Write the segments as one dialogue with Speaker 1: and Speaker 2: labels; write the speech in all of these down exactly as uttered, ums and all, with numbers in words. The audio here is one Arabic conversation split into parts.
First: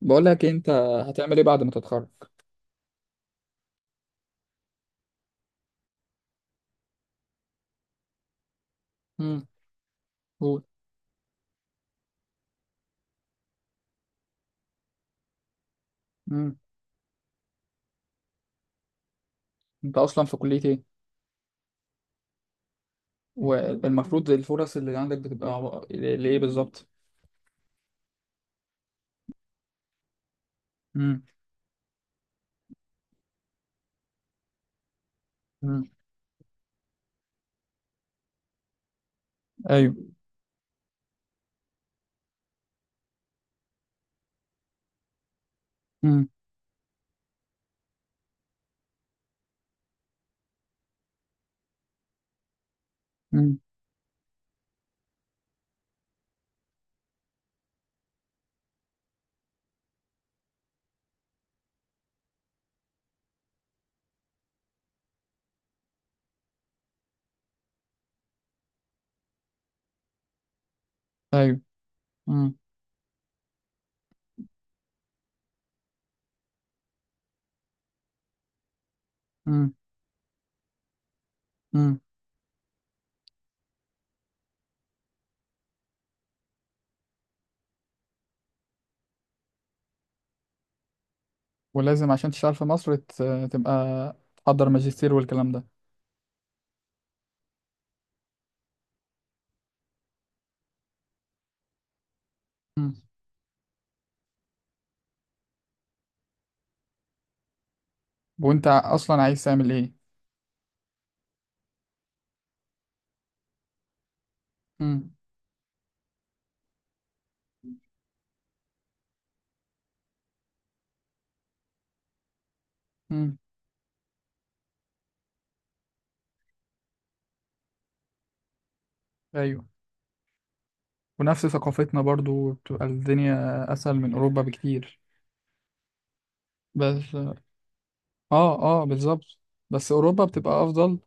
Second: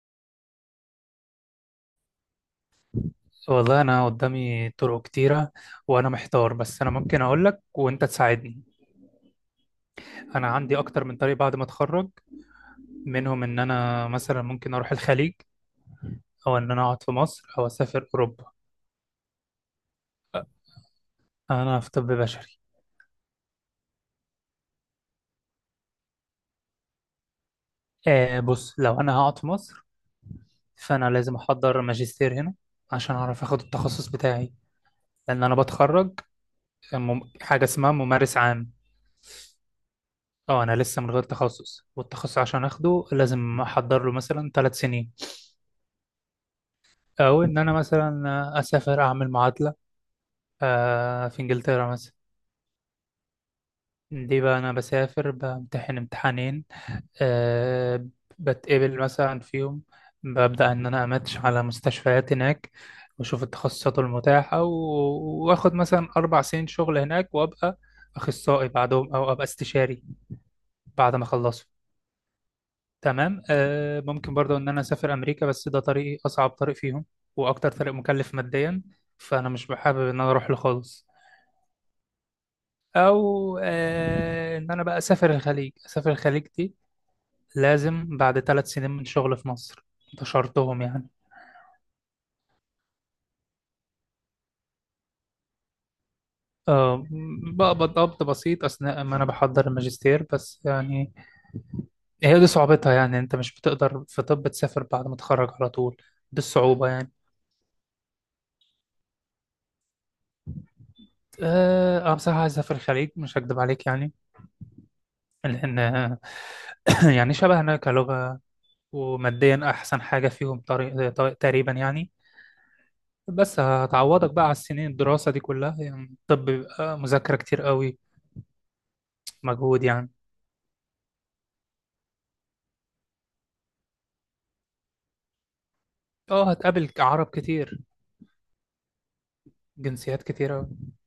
Speaker 1: بقول لك إيه، انت هتعمل ايه بعد ما تتخرج؟
Speaker 2: والله أنا قدامي طرق كتيرة، وأنا محتار. بس أنا ممكن أقول لك وأنت تساعدني.
Speaker 1: امم
Speaker 2: أنا
Speaker 1: قول.
Speaker 2: عندي أكتر من طريق بعد ما أتخرج. منهم إن أنا مثلا ممكن أروح الخليج، أو
Speaker 1: امم
Speaker 2: إن أنا أقعد في مصر، أو أسافر أوروبا.
Speaker 1: انت اصلا في كلية ايه؟
Speaker 2: أنا في طب بشري.
Speaker 1: والمفروض الفرص اللي عندك بتبقى عو- ل- لايه بالظبط؟
Speaker 2: آه، بص، لو أنا هقعد في مصر فأنا
Speaker 1: امم
Speaker 2: لازم أحضر ماجستير هنا عشان أعرف أخد التخصص بتاعي، لأن أنا
Speaker 1: امم
Speaker 2: بتخرج مم... حاجة اسمها ممارس عام.
Speaker 1: ايوه.
Speaker 2: أه، أنا لسه من غير تخصص، والتخصص عشان أخده لازم أحضر له مثلا ثلاث سنين.
Speaker 1: امم
Speaker 2: او ان انا مثلا اسافر اعمل معادله، آه، في انجلترا مثلا.
Speaker 1: امم
Speaker 2: دي بقى انا بسافر بامتحن امتحانين، آه، بتقبل مثلا فيهم، ببدا ان انا اماتش على مستشفيات هناك واشوف التخصصات المتاحه و- واخد مثلا اربع سنين شغل هناك، وابقى اخصائي بعدهم، او ابقى استشاري بعد ما
Speaker 1: ايوه.
Speaker 2: اخلصه.
Speaker 1: امم
Speaker 2: تمام. آه، ممكن برضو ان انا اسافر امريكا، بس ده طريقي اصعب طريق فيهم واكتر طريق مكلف ماديا، فانا مش
Speaker 1: امم
Speaker 2: بحابب ان انا اروح له خالص.
Speaker 1: امم
Speaker 2: او آه، ان انا بقى اسافر الخليج. اسافر الخليج دي لازم بعد ثلاث سنين من شغل في مصر، ده شرطهم يعني.
Speaker 1: ولازم عشان تشتغل في مصر ت- تبقى تحضر ماجستير والكلام ده.
Speaker 2: آه، بقبض قبض بسيط اثناء ما انا بحضر الماجستير، بس يعني هي دي
Speaker 1: امم
Speaker 2: صعوبتها. يعني انت مش بتقدر في طب تسافر بعد ما تتخرج على طول، دي الصعوبة يعني.
Speaker 1: وانت ع- اصلا عايز تعمل ايه؟
Speaker 2: اه، أنا بصراحة عايز اسافر الخليج، مش هكدب عليك يعني.
Speaker 1: امم
Speaker 2: لان آه، يعني شبهنا كلغة، وماديا احسن حاجة فيهم، طريق طريق- تقريبا يعني.
Speaker 1: امم
Speaker 2: بس هتعوضك بقى على السنين الدراسة دي كلها، يعني الطب بيبقى مذاكرة كتير قوي،
Speaker 1: ايوه.
Speaker 2: مجهود يعني.
Speaker 1: ونفس ثقافتنا برضو بتبقى الدنيا اسهل من اوروبا بكتير.
Speaker 2: اه، هتقابل
Speaker 1: بس
Speaker 2: عرب كتير،
Speaker 1: اه اه بالظبط. بس
Speaker 2: جنسيات
Speaker 1: اوروبا
Speaker 2: كتير
Speaker 1: بتبقى
Speaker 2: قوي.
Speaker 1: افضل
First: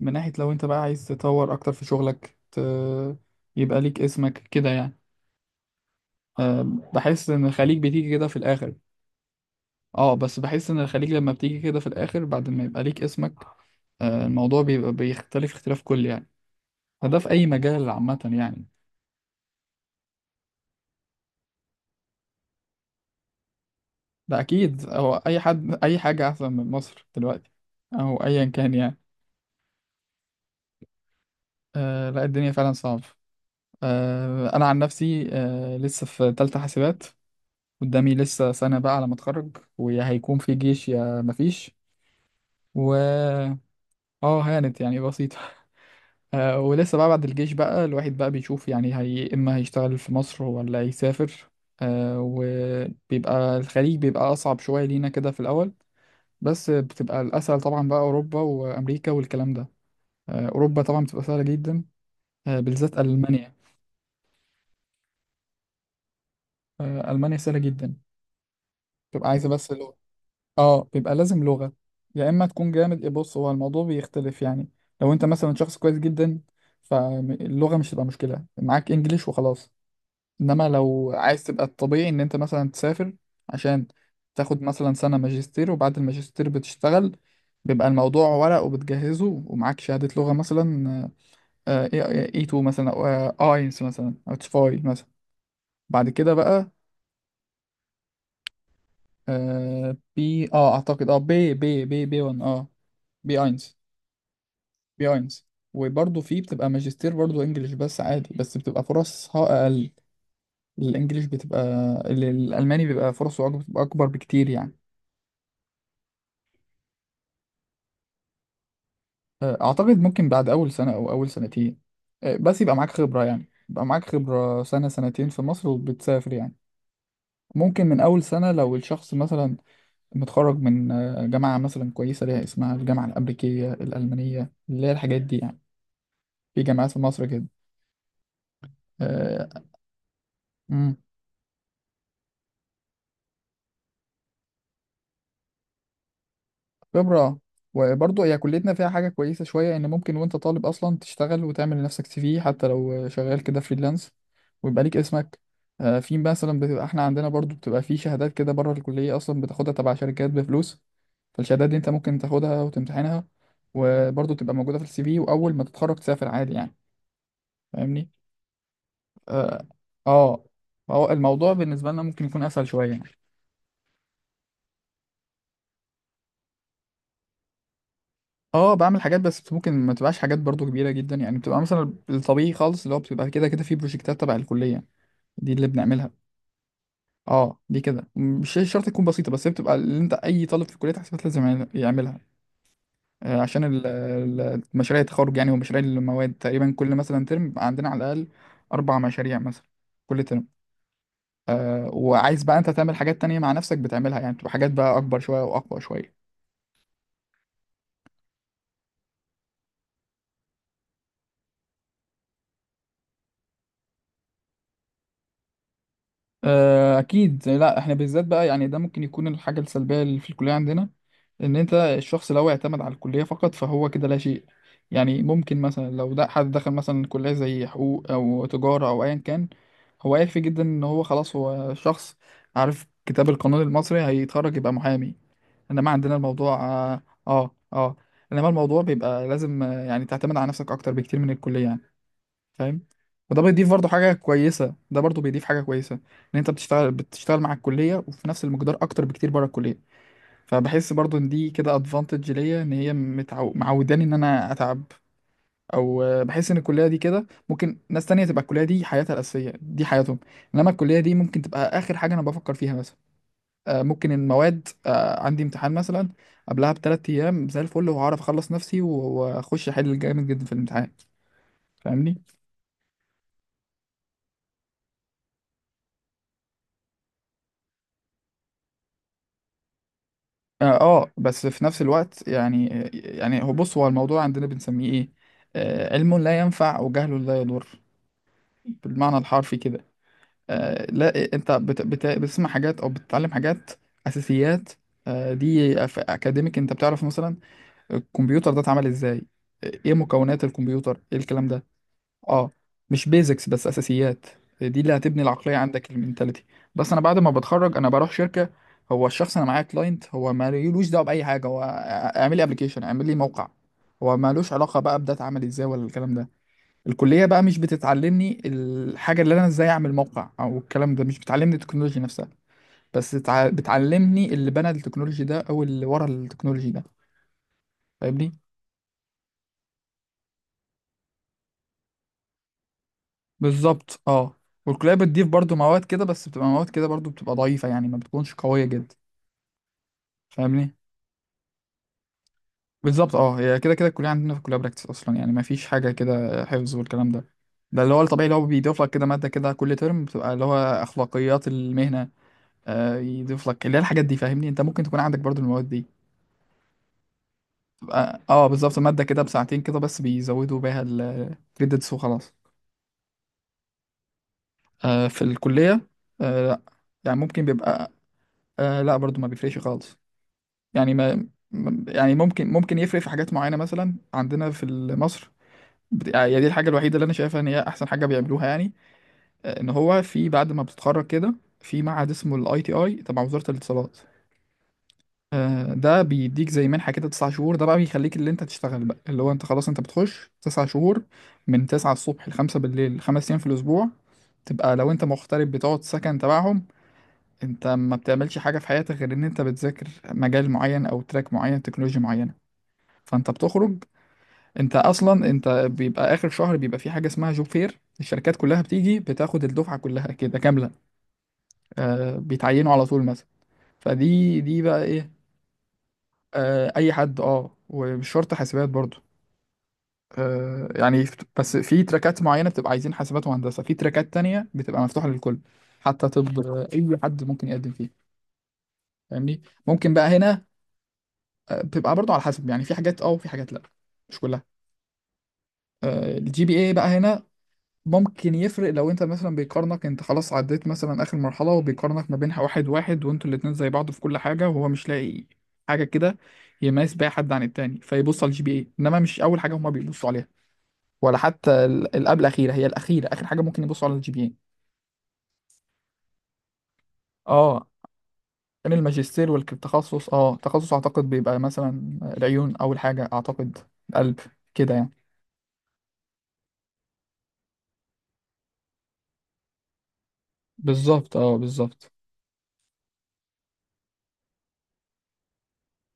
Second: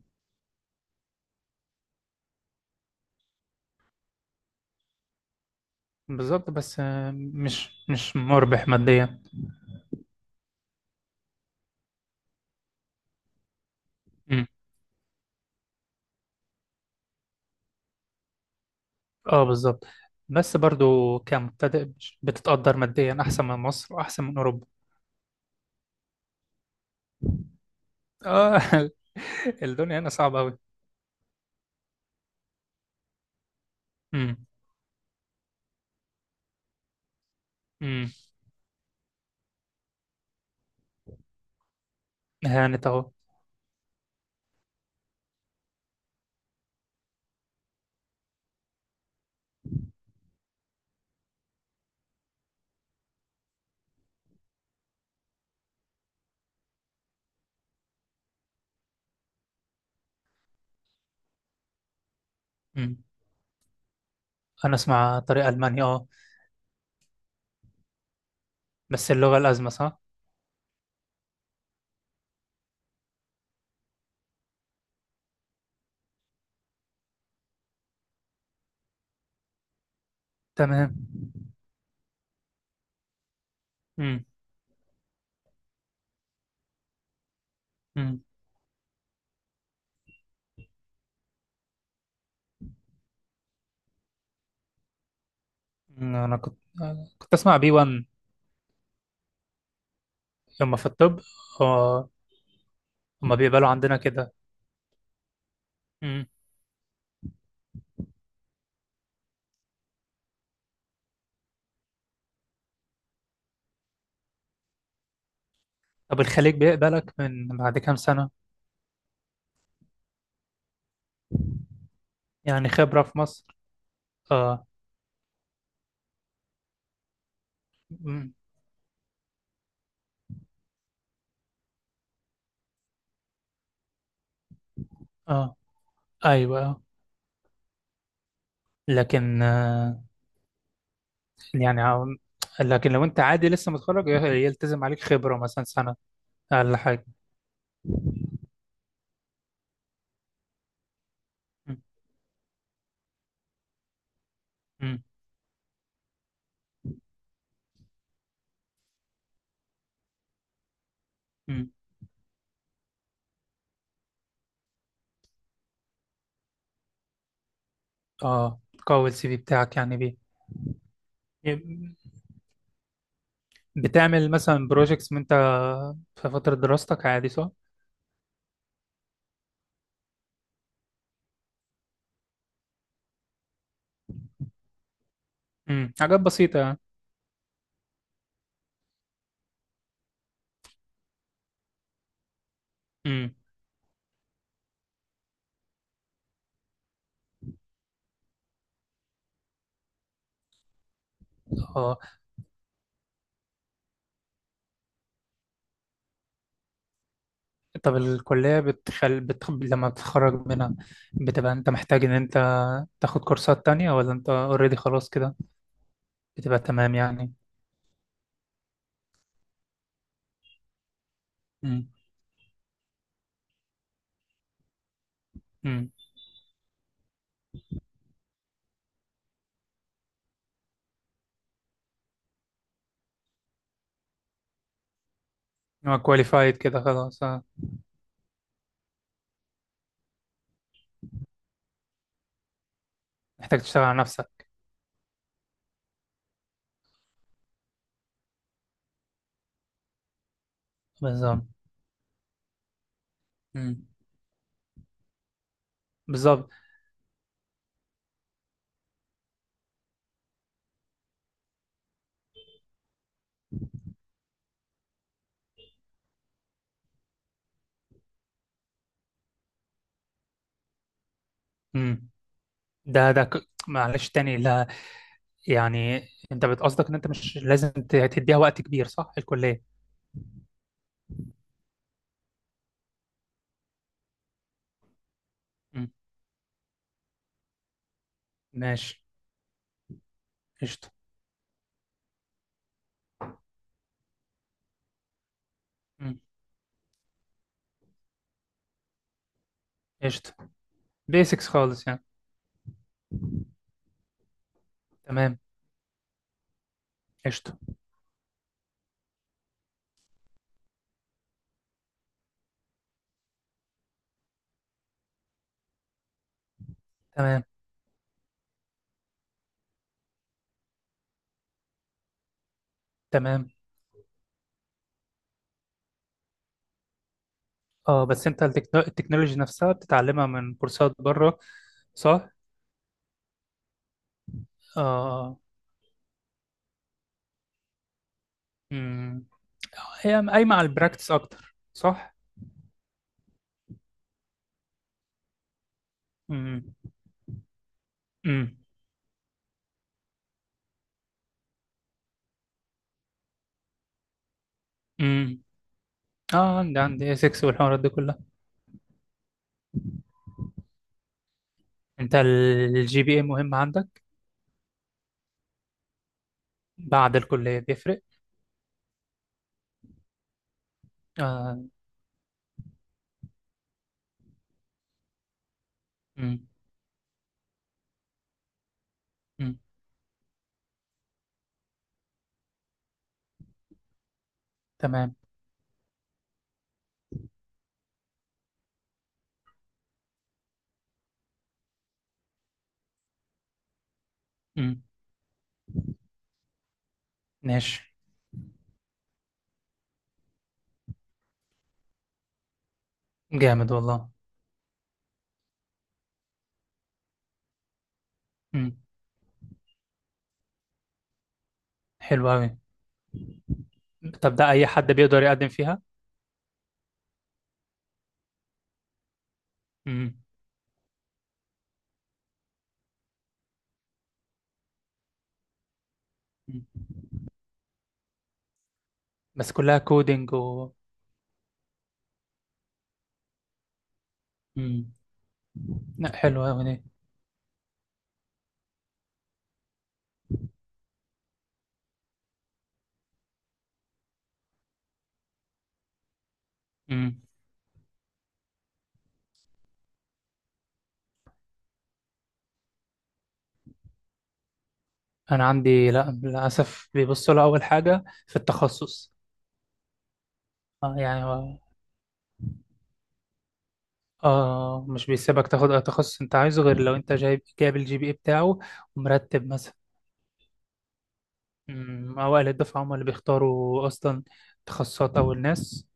Speaker 1: من ناحية لو انت بقى عايز تطور اكتر في شغلك ت... يبقى ليك اسمك كده يعني.
Speaker 2: بالظبط،
Speaker 1: آه
Speaker 2: بس آه،
Speaker 1: بحس ان الخليج
Speaker 2: مش
Speaker 1: بتيجي
Speaker 2: مش
Speaker 1: كده في
Speaker 2: مربح
Speaker 1: الاخر.
Speaker 2: ماديا.
Speaker 1: اه بس بحس ان الخليج لما بتيجي كده في الاخر بعد ما يبقى ليك اسمك آه
Speaker 2: مم.
Speaker 1: الموضوع بيبقى بيختلف اختلاف كلي يعني. فده في اي مجال عامة يعني.
Speaker 2: اه بالظبط. بس برضو كمبتدئ مش- بتتقدر ماديا أحسن من مصر وأحسن من
Speaker 1: ده
Speaker 2: أوروبا.
Speaker 1: اكيد هو اي حد اي حاجة احسن من مصر دلوقتي، او ايا
Speaker 2: اه.
Speaker 1: كان يعني.
Speaker 2: الدنيا هنا صعبة أوي.
Speaker 1: آه لا، الدنيا فعلا صعبة.
Speaker 2: امم.
Speaker 1: آه انا عن نفسي آه لسه في تالتة حاسبات.
Speaker 2: امم.
Speaker 1: قدامي لسه سنة بقى على ما اتخرج، ويا هيكون في جيش يا مفيش.
Speaker 2: هانت أهو.
Speaker 1: و اه هانت يعني، بسيطة. آه ولسه بقى بعد الجيش بقى الواحد بقى بيشوف يعني هي اما هيشتغل في مصر ولا يسافر. آه وبيبقى الخليج بيبقى أصعب شوية لينا كده في الأول، بس بتبقى الأسهل طبعا بقى أوروبا وأمريكا والكلام ده. آه أوروبا طبعا بتبقى سهلة جدا، آه
Speaker 2: مم.
Speaker 1: بالذات ألمانيا.
Speaker 2: أنا أسمع طريق ألمانيا اه.
Speaker 1: آه ألمانيا سهلة جدا،
Speaker 2: بس
Speaker 1: بتبقى
Speaker 2: اللغة
Speaker 1: عايزة
Speaker 2: الأزمة،
Speaker 1: بس.
Speaker 2: صح؟
Speaker 1: اه بيبقى لازم لغة، يا اما تكون جامد. إيه، بص، هو الموضوع بيختلف يعني. لو انت مثلا شخص كويس جدا فاللغة مش هتبقى مشكلة معاك، انجليش وخلاص. انما
Speaker 2: تمام.
Speaker 1: لو عايز تبقى الطبيعي ان انت مثلا تسافر عشان تاخد مثلا سنة ماجستير، وبعد الماجستير بتشتغل، بيبقى
Speaker 2: امم.
Speaker 1: الموضوع ورق وبتجهزه ومعاك شهادة لغة مثلا. آه، إيه، آه، إيه تو مثلا، او آه، اينس مثلا، او تشفاي مثلا. بعد كده
Speaker 2: انا كنت
Speaker 1: بقى
Speaker 2: كنت اسمع بي واحد.
Speaker 1: آه، بي، اه
Speaker 2: هم في
Speaker 1: اعتقد اه
Speaker 2: الطب،
Speaker 1: بي بي بي
Speaker 2: آه،
Speaker 1: بي واحد اه
Speaker 2: هم
Speaker 1: بي
Speaker 2: بيقبلوا
Speaker 1: اينس،
Speaker 2: عندنا كده.
Speaker 1: بياينز. وبرضه
Speaker 2: مم.
Speaker 1: في بتبقى ماجستير برضه انجليش بس عادي، بس بتبقى فرصها اقل. الانجليش بتبقى ال- الالماني بيبقى فرصه أك- بتبقى اكبر بكتير يعني.
Speaker 2: طب الخليج بيقبلك من بعد كام سنة؟
Speaker 1: آه، اعتقد ممكن بعد اول سنه او اول سنتين. آه، بس
Speaker 2: يعني
Speaker 1: يبقى معاك
Speaker 2: خبرة في
Speaker 1: خبره،
Speaker 2: مصر؟
Speaker 1: يعني يبقى معاك خبره
Speaker 2: اه.
Speaker 1: سنه سنتين في مصر وبتسافر يعني. ممكن من اول
Speaker 2: مم.
Speaker 1: سنه لو الشخص مثلا متخرج من آه، جامعه مثلا كويسه ليها اسمها الجامعه الامريكيه الالمانيه، اللي هي الحاجات دي
Speaker 2: اه.
Speaker 1: يعني. في
Speaker 2: ايوه.
Speaker 1: جامعات في مصر كده.
Speaker 2: لكن
Speaker 1: آه،
Speaker 2: آه،
Speaker 1: مم.
Speaker 2: يعني عم- لكن لو انت عادي لسه متخرج ي- يلتزم عليك خبرة مثلا سنة، اقل حاجة.
Speaker 1: خبرة. وبرضه هي كليتنا فيها حاجة كويسة شوية، إن ممكن وأنت طالب أصلا تشتغل وتعمل
Speaker 2: مم.
Speaker 1: لنفسك سي في، حتى لو شغال كده فريلانس ويبقى ليك
Speaker 2: مم.
Speaker 1: اسمك. آه، في مثلا بتبقى، إحنا عندنا برضه بتبقى في شهادات كده بره الكلية أصلا بتاخدها تبع شركات بفلوس. فالشهادات
Speaker 2: مم.
Speaker 1: دي أنت ممكن تاخدها وتمتحنها وبرضه تبقى موجودة في السي في، وأول ما تتخرج تسافر عادي يعني. فاهمني؟
Speaker 2: اه. قوي السي في
Speaker 1: آه.
Speaker 2: بتاعك يعني بيه.
Speaker 1: آه، فهو الموضوع بالنسبة
Speaker 2: يب-
Speaker 1: لنا ممكن يكون أسهل شوية يعني.
Speaker 2: بتعمل مثلا بروجيكتس من انت في فترة دراستك عادي، صح؟
Speaker 1: اه بعمل حاجات، بس ممكن ما تبقاش حاجات برضو كبيرة جدا يعني، بتبقى مثلا الطبيعي خالص اللي هو بتبقى كده كده في بروجكتات تبع الكلية دي اللي
Speaker 2: مم.
Speaker 1: بنعملها.
Speaker 2: حاجات بسيطة يعني.
Speaker 1: اه دي كده مش شرط تكون بسيطة، بس هي بتبقى اللي انت اي طالب في كلية حسابات لازم يعمل- يعملها. آه، عشان ال- ال- مشاريع التخرج يعني، ومشاريع المواد تقريبا كل مثلا ترم بيبقى عندنا على الأقل أربع مشاريع مثلا، كل ترم. آه
Speaker 2: امم.
Speaker 1: وعايز بقى انت تعمل حاجات تانية مع نفسك بتعملها يعني، بتبقى حاجات بقى أكبر شوية وأقوى شوية.
Speaker 2: طب الكلية بتخل... بتخ... لما بتتخرج منها، بتبقى انت محتاج ان انت تاخد كورسات تانية، ولا انت اوريدي خلاص كده، بتبقى تمام
Speaker 1: آه،
Speaker 2: يعني؟
Speaker 1: اكيد لا، احنا بالذات بقى يعني ده ممكن يكون الحاجه السلبيه اللي في الكليه عندنا، ان انت
Speaker 2: امم.
Speaker 1: الشخص لو اعتمد على الكليه فقط فهو كده لا شيء. يعني ممكن
Speaker 2: امم.
Speaker 1: مثلا لو ده حد دخل مثلا كليه زي حقوق او تجاره او ايا كان، هو يكفي جدا ان هو خلاص هو شخص عارف كتاب القانون المصري، هيتخرج يبقى محامي. انما
Speaker 2: هو
Speaker 1: عندنا
Speaker 2: كواليفايد
Speaker 1: الموضوع
Speaker 2: كده
Speaker 1: اه
Speaker 2: خلاص، آه.
Speaker 1: اه, آه. انما الموضوع بيبقى لازم آه، يعني تعتمد على نفسك اكتر بكتير من الكليه يعني. فاهم؟ وده
Speaker 2: محتاج
Speaker 1: بيضيف
Speaker 2: تشتغل
Speaker 1: برضه
Speaker 2: على
Speaker 1: حاجة
Speaker 2: نفسك.
Speaker 1: كويسة، ده برضه بيضيف حاجة كويسة، ان انت بتشتغل بتشتغل مع الكلية وفي نفس المقدار اكتر بكتير بره الكلية. فبحس برضه ان
Speaker 2: بالظبط.
Speaker 1: دي كده ادفانتج ليا، ان هي متعو...
Speaker 2: امم.
Speaker 1: معوداني ان انا اتعب. او آه،
Speaker 2: بالظبط.
Speaker 1: بحس ان الكلية دي كده ممكن ناس تانية تبقى الكلية دي حياتها الأساسية، دي حياتهم. انما الكلية دي ممكن تبقى اخر حاجة انا بفكر فيها مثلا. آه، ممكن المواد آه، عندي امتحان مثلا قبلها بثلاث ايام زي الفل، وهعرف اخلص نفسي واخش احل جامد جدا في الامتحان.
Speaker 2: امم.
Speaker 1: فاهمني؟
Speaker 2: ده ده ك... معلش تاني، لا، يعني انت بتقصدك ان انت مش لازم ت- تديها وقت كبير، صح، الكلية؟
Speaker 1: اه. آه، بس في نفس الوقت يعني، يعني هو بص، هو الموضوع عندنا بنسميه ايه؟
Speaker 2: امم.
Speaker 1: آه علم لا ينفع، وجهل لا يضر،
Speaker 2: ماشي.
Speaker 1: بالمعنى الحرفي كده. آه
Speaker 2: قشطة.
Speaker 1: لا، انت بت بت بتسمع حاجات او بتتعلم حاجات، اساسيات. آه دي أف-
Speaker 2: امم.
Speaker 1: اكاديميك، انت بتعرف مثلا الكمبيوتر ده اتعمل ازاي، آه، ايه
Speaker 2: قشطة.
Speaker 1: مكونات الكمبيوتر، ايه الكلام
Speaker 2: بيسكس
Speaker 1: ده.
Speaker 2: خالص يعني.
Speaker 1: اه، مش بيزكس، بس اساسيات. دي اللي هتبني
Speaker 2: تمام.
Speaker 1: العقليه عندك، المينتاليتي. بس انا بعد ما
Speaker 2: قشطة.
Speaker 1: بتخرج انا بروح شركه، هو الشخص انا معايا كلاينت، هو مالوش دعوه باي حاجه، هو اعمل لي ابلكيشن، اعمل لي موقع، هو مالوش علاقه بقى بده اتعمل ازاي ولا الكلام ده. الكليه بقى
Speaker 2: تمام.
Speaker 1: مش بتتعلمني الحاجه اللي انا ازاي اعمل موقع او الكلام ده، مش بتعلمني التكنولوجي نفسها، بس تع-
Speaker 2: تمام.
Speaker 1: بتعلمني اللي بنى التكنولوجي ده، او اللي ورا التكنولوجي ده.
Speaker 2: اه، بس
Speaker 1: فاهمني؟
Speaker 2: انت التكنو- التكنولوجي نفسها بتتعلمها من كورسات بره، صح؟
Speaker 1: بالظبط اه. والكلية بتضيف
Speaker 2: اه.
Speaker 1: برضو مواد كده، بس بتبقى مواد كده برضو بتبقى ضعيفة يعني، ما بتكونش قوية جدا.
Speaker 2: امم. هي قايمة على
Speaker 1: فاهمني؟
Speaker 2: البراكتس اكتر، صح؟
Speaker 1: بالظبط. اه، هي كده كده الكلية عندنا، في الكلية براكتس أصلا يعني، ما فيش حاجة كده
Speaker 2: امم.
Speaker 1: حفظ والكلام ده. ده اللي هو الطبيعي اللي هو
Speaker 2: امم.
Speaker 1: بيضيف لك كده مادة كده كل ترم، بتبقى اللي هو أخلاقيات المهنة. آه يضيف لك اللي هي الحاجات دي، فاهمني؟ أنت ممكن تكون عندك برضو
Speaker 2: امم.
Speaker 1: المواد دي،
Speaker 2: اه، عندي عندي اسكس والحوارات دي كلها.
Speaker 1: تبقى اه بالظبط مادة كده بساعتين كده، بس بيزودوا بيها الكريدتس
Speaker 2: انت
Speaker 1: وخلاص.
Speaker 2: الجي بي اي مهم عندك؟
Speaker 1: آه في الكلية. آه لا.
Speaker 2: بعد
Speaker 1: يعني ممكن
Speaker 2: الكلية
Speaker 1: بيبقى
Speaker 2: بيفرق؟
Speaker 1: آه لا، برضو ما بيفرقش خالص. يعني ما
Speaker 2: اه.
Speaker 1: ما- يعني ممكن ممكن يفرق في حاجات معينة، مثلا عندنا في ال- مصر. بت... يعني دي
Speaker 2: امم.
Speaker 1: الحاجة الوحيدة اللي أنا شايفها إن هي أحسن حاجة بيعملوها يعني.
Speaker 2: امم.
Speaker 1: آه، إن هو في بعد ما بتتخرج كده، في معهد اسمه ال آي تي آي تبع وزارة الاتصالات.
Speaker 2: تمام.
Speaker 1: آه، ده بيديك زي منحة كده، تسع شهور. ده بقى بيخليك اللي أنت تشتغل بقى، اللي هو أنت خلاص أنت بتخش تسع شهور، من تسعة الصبح لخمسة بالليل، خمس أيام في الأسبوع. تبقى
Speaker 2: امم.
Speaker 1: لو أنت مغترب بتقعد سكن تبعهم. أنت
Speaker 2: ماشي.
Speaker 1: ما بتعملش حاجة في حياتك غير إن أنت بتذاكر مجال معين، أو تراك معين، تكنولوجيا معينة. فانت
Speaker 2: جامد
Speaker 1: بتخرج،
Speaker 2: والله.
Speaker 1: انت اصلا انت بيبقى اخر شهر بيبقى في حاجه اسمها جوب فير، الشركات كلها
Speaker 2: امم.
Speaker 1: بتيجي بتاخد الدفعه كلها كده كامله. آه
Speaker 2: حلو قوي.
Speaker 1: بيتعينوا على طول مثلا.
Speaker 2: طب
Speaker 1: فدي
Speaker 2: ده
Speaker 1: دي
Speaker 2: اي
Speaker 1: بقى
Speaker 2: حد
Speaker 1: ايه.
Speaker 2: بيقدر يقدم فيها؟
Speaker 1: آه اي حد، اه، ومش شرط حاسبات برضو.
Speaker 2: امم.
Speaker 1: آه يعني فت- بس في تراكات معينه بتبقى عايزين حاسبات وهندسه، في تراكات تانية بتبقى مفتوحه للكل، حتى طب آه، اي
Speaker 2: أمم.
Speaker 1: حد ممكن يقدم فيه. فاهمني؟
Speaker 2: بس كلها
Speaker 1: ممكن بقى
Speaker 2: كودينج
Speaker 1: هنا
Speaker 2: و
Speaker 1: آه، بتبقى برضو على حسب يعني، في حاجات اه وفي حاجات لا، مش كلها.
Speaker 2: امم. لا،
Speaker 1: الجي
Speaker 2: حلوة
Speaker 1: بي
Speaker 2: قوي
Speaker 1: اي
Speaker 2: دي.
Speaker 1: بقى هنا ممكن يفرق لو انت مثلا بيقارنك، انت خلاص عديت مثلا اخر مرحلة، وبيقارنك ما بينها واحد واحد، وانتوا الاتنين زي بعض في كل حاجة، وهو مش لاقي حاجة كده يميز بيها
Speaker 2: مم.
Speaker 1: حد عن التاني، فيبص على الجي بي اي. انما مش اول حاجة هما بيبصوا عليها، ولا حتى ال- القبل الاخيرة، هي الاخيرة، اخر حاجة ممكن يبصوا على الجي بي اي.
Speaker 2: انا عندي لا للاسف بيبصوا لها اول
Speaker 1: اه،
Speaker 2: حاجه في
Speaker 1: كان
Speaker 2: التخصص.
Speaker 1: الماجستير والتخصص، اه تخصص
Speaker 2: آه،
Speaker 1: اعتقد
Speaker 2: يعني
Speaker 1: بيبقى
Speaker 2: هو-
Speaker 1: مثلا العيون اول حاجة اعتقد، القلب، كده
Speaker 2: اه،
Speaker 1: يعني.
Speaker 2: مش بيسيبك تاخد اي تخصص انت عايزه غير لو انت جايب جايب الجي بي اي بتاعه ومرتب مثلا.
Speaker 1: بالظبط اه، بالظبط.
Speaker 2: أمم. اوائل الدفعه هم اللي بيختاروا اصلا تخصصات، اول ناس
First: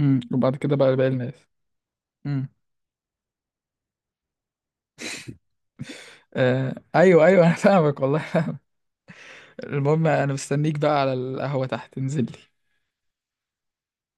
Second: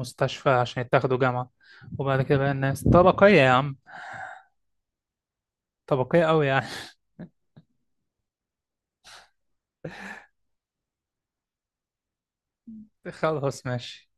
Speaker 1: امم وبعد كده
Speaker 2: عشان
Speaker 1: بقى باقي
Speaker 2: يتاخدوا
Speaker 1: الناس.
Speaker 2: جامعه. وبعد كده
Speaker 1: امم
Speaker 2: بقى الناس طبقيه يا عم، طبقيه قوي يعني.
Speaker 1: آه ايوه ايوه، انا فاهمك والله. المهم انا مستنيك بقى على القهوة تحت، انزل لي.
Speaker 2: خلاص ماشي.